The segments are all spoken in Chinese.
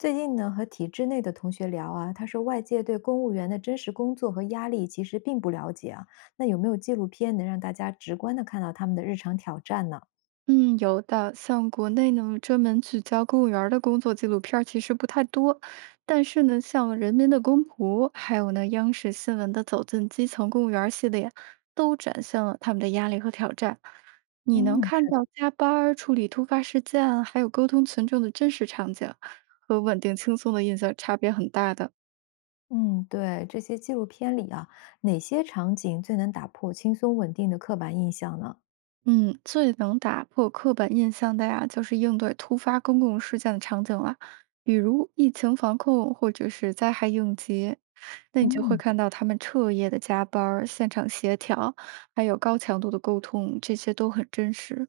最近呢，和体制内的同学聊啊，他说外界对公务员的真实工作和压力其实并不了解啊。那有没有纪录片能让大家直观的看到他们的日常挑战呢？嗯，有的。像国内呢，专门聚焦公务员儿的工作纪录片儿其实不太多，但是呢，像《人民的公仆》，还有呢央视新闻的《走进基层公务员儿》系列，都展现了他们的压力和挑战。你能嗯，看是到的。加班儿处理突发事件，还有沟通群众的真实场景，和稳定轻松的印象差别很大的。嗯，对，这些纪录片里啊，哪些场景最能打破轻松稳定的刻板印象呢？嗯，最能打破刻板印象的呀，就是应对突发公共事件的场景了，比如疫情防控或者是灾害应急，那你就会嗯看到他们彻夜的加班儿、现场协调，还有高强度的沟通，这些都很真实。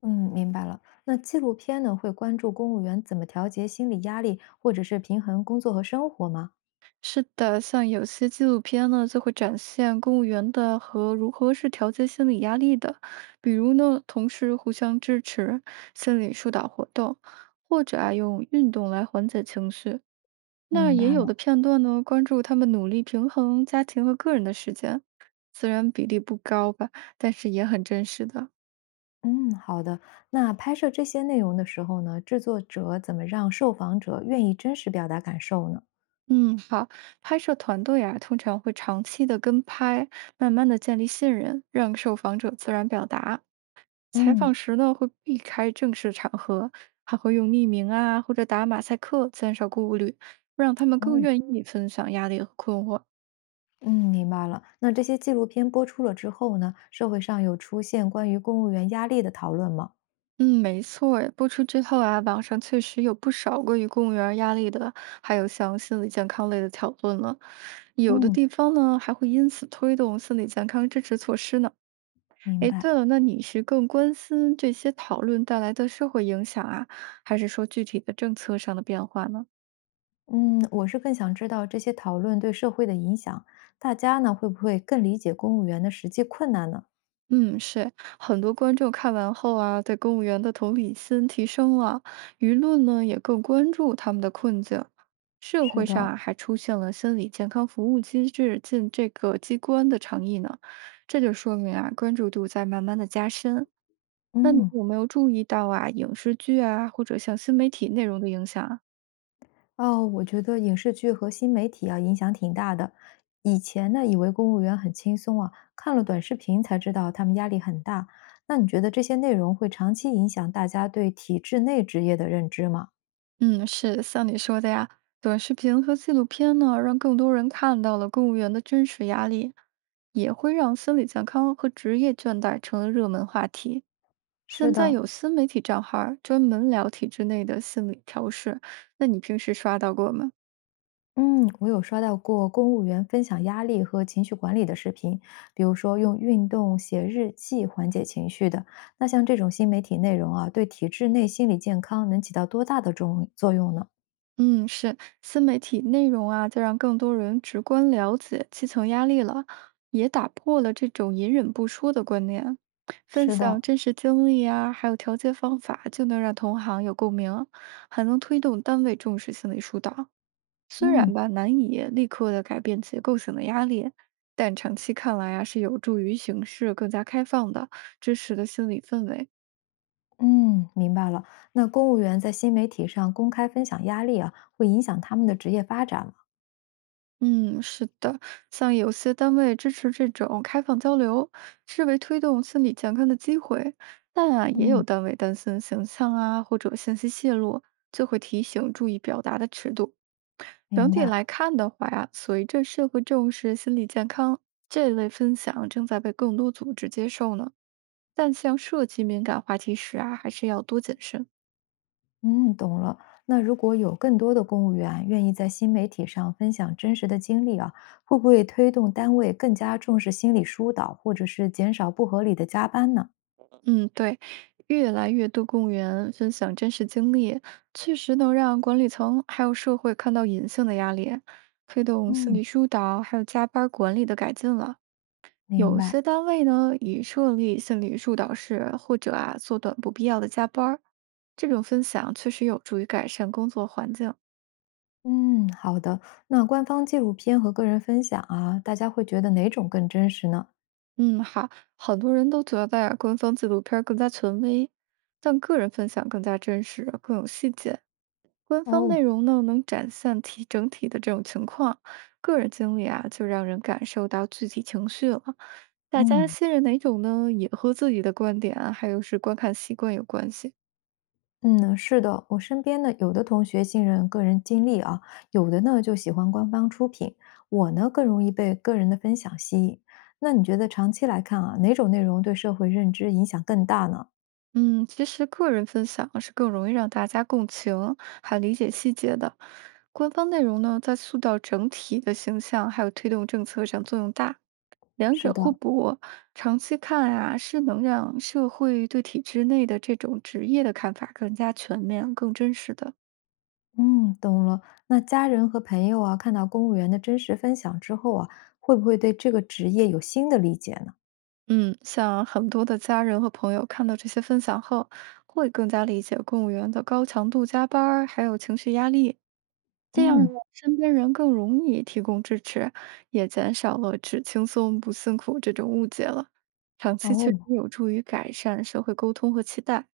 嗯，明白了。那纪录片呢，会关注公务员怎么调节心理压力，或者是平衡工作和生活吗？是的，像有些纪录片呢，就会展现公务员的和如何是调节心理压力的，比如呢，同事互相支持、心理疏导活动，或者啊，用运动来缓解情绪。那明白。也有的片段呢，关注他们努力平衡家庭和个人的时间，虽然比例不高吧，但是也很真实的。嗯，好的。那拍摄这些内容的时候呢，制作者怎么让受访者愿意真实表达感受呢？嗯，好，拍摄团队啊，通常会长期的跟拍，慢慢的建立信任，让受访者自然表达。采嗯。访时呢，会避开正式场合，还会用匿名啊或者打马赛克，减少顾虑，让他们更哦，愿意分享压力和困惑。嗯，明白了。那这些纪录片播出了之后呢，社会上有出现关于公务员压力的讨论吗？嗯，没错儿。播出之后啊，网上确实有不少关于公务员儿压力的，还有像心理健康类的讨论了。有的嗯，地方呢，还会因此推动心理健康支持措施呢。明哎，白。对了，那你是更关心这些讨论带来的社会影响啊，还是说具体的政策上的变化呢？嗯，我是更想知道这些讨论对社会的影响，大家呢会不会更理解公务员的实际困难呢？嗯，是很多观众看完后啊，对公务员的同理心提升了，舆论呢也更关注他们的困境。社是会上的。啊还出现了心理健康服务机制进这个机关的倡议呢，这就说明啊关注度在慢慢的加深。那你嗯。有没有注意到啊影视剧啊或者像新媒体内容的影响啊？哦，我觉得影视剧和新媒体啊影响挺大的。以前呢，以为公务员很轻松啊，看了短视频才知道他们压力很大。那你觉得这些内容会长期影响大家对体制内职业的认知吗？嗯，是像你说的呀，短视频和纪录片呢，让更多人看到了公务员的真实压力，也会让心理健康和职业倦怠成了热门话题。是现在的。有新媒体账号儿专门聊体制内的心理调试，那你平时刷到过吗？嗯，我有刷到过公务员分享压力和情绪管理的视频，比如说用运动、写日记缓解情绪的。那像这种新媒体内容啊，对体制内心理健康能起到多大的作用呢？嗯，是，新媒体内容啊，就让更多人直观了解基层压力了，也打破了这种隐忍不说的观念。分是享的。真实经历啊，还有调节方法，就能让同行有共鸣，还能推动单位重视心理疏导。虽嗯，然吧，难以立刻的改变结构性的压力，但长期看来啊，是有助于形势更加开放的、支持的心理氛围。嗯,明白了。那公务员在新媒体上公开分享压力啊，会影响他们的职业发展吗？嗯，是的，像有些单位支持这种开放交流，视为推动心理健康的机会，但啊，也有嗯，单位担心形象啊或者信息泄露，就会提醒注意表达的尺度。整明体白。来看的话呀，随着社会重视心理健康，这类分享正在被更多组织接受呢。但像涉及敏感话题时啊，还是要多谨慎。嗯，懂了。那如果有更多的公务员愿意在新媒体上分享真实的经历啊，会不会推动单位更加重视心理疏导，或者是减少不合理的加班呢？嗯，对，越来越多公务员分享真实经历，确实能让管理层还有社会看到隐性的压力，推动心嗯，理疏导还有加班儿管理的改进了。明有白。些单位呢，已设立心理疏导室，或者啊缩短不必要的加班儿。这种分享确实有助于改善工作环境。嗯，好的。那官方纪录片和个人分享啊，大家会觉得哪种更真实呢？嗯，好，很多人都觉得官方纪录片儿更加权威，但个人分享更加真实，更有细节。官方内哦。容呢，能展现体整体的这种情况，个人经历啊，就让人感受到具体情绪了。大家嗯。信任哪种呢，也和自己的观点啊，还有是观看习惯有关系。嗯，是的，我身边呢，有的同学信任个人经历啊，有的呢就喜欢官方出品，我呢更容易被个人的分享吸引。那你觉得长期来看啊，哪种内容对社会认知影响更大呢？嗯，其实个人分享是更容易让大家共情，还理解细节的。官方内容呢，在塑造整体的形象，还有推动政策上作用大。两是者的。互补，长期看啊，是能让社会对体制内的这种职业的看法更加全面、更真实的。嗯，懂了。那家人和朋友啊，看到公务员的真实分享之后啊，会不会对这个职业有新的理解呢？嗯，像很多的家人和朋友看到这些分享后，会更加理解公务员的高强度加班儿，还有情绪压力。这样呢嗯。身边人更容易提供支持，也减少了只轻松不辛苦这种误解了。长期确哦。实有助于改善社会沟通和期待。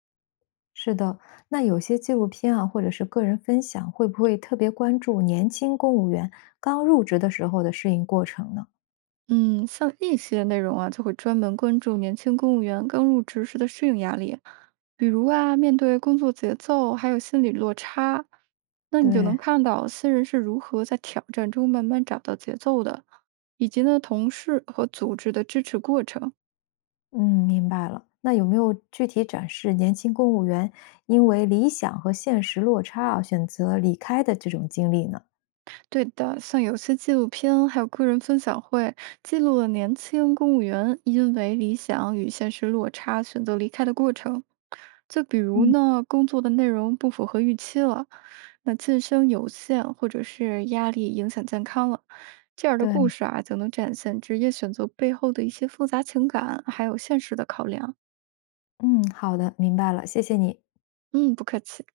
是的，那有些纪录片啊，或者是个人分享，会不会特别关注年轻公务员刚入职的时候的适应过程呢？嗯，像一些内容啊，就会专门关注年轻公务员刚入职时的适应压力，比如啊，面对工作节奏还有心理落差，那你就能对。看到新人是如何在挑战中慢慢找到节奏的，以及呢，同事和组织的支持过程。嗯，明白了。那有没有具体展示年轻公务员因为理想和现实落差啊，选择离开的这种经历呢？对的，像有些纪录片还有个人分享会，记录了年轻公务员因为理想与现实落差选择离开的过程。就比如嗯，呢，工作的内容不符合预期了，那晋升有限，或者是压力影响健康了，这样的对。故事啊，就能展现职业选择背后的一些复杂情感，还有现实的考量。嗯，好的，明白了，谢谢你。嗯，不客气。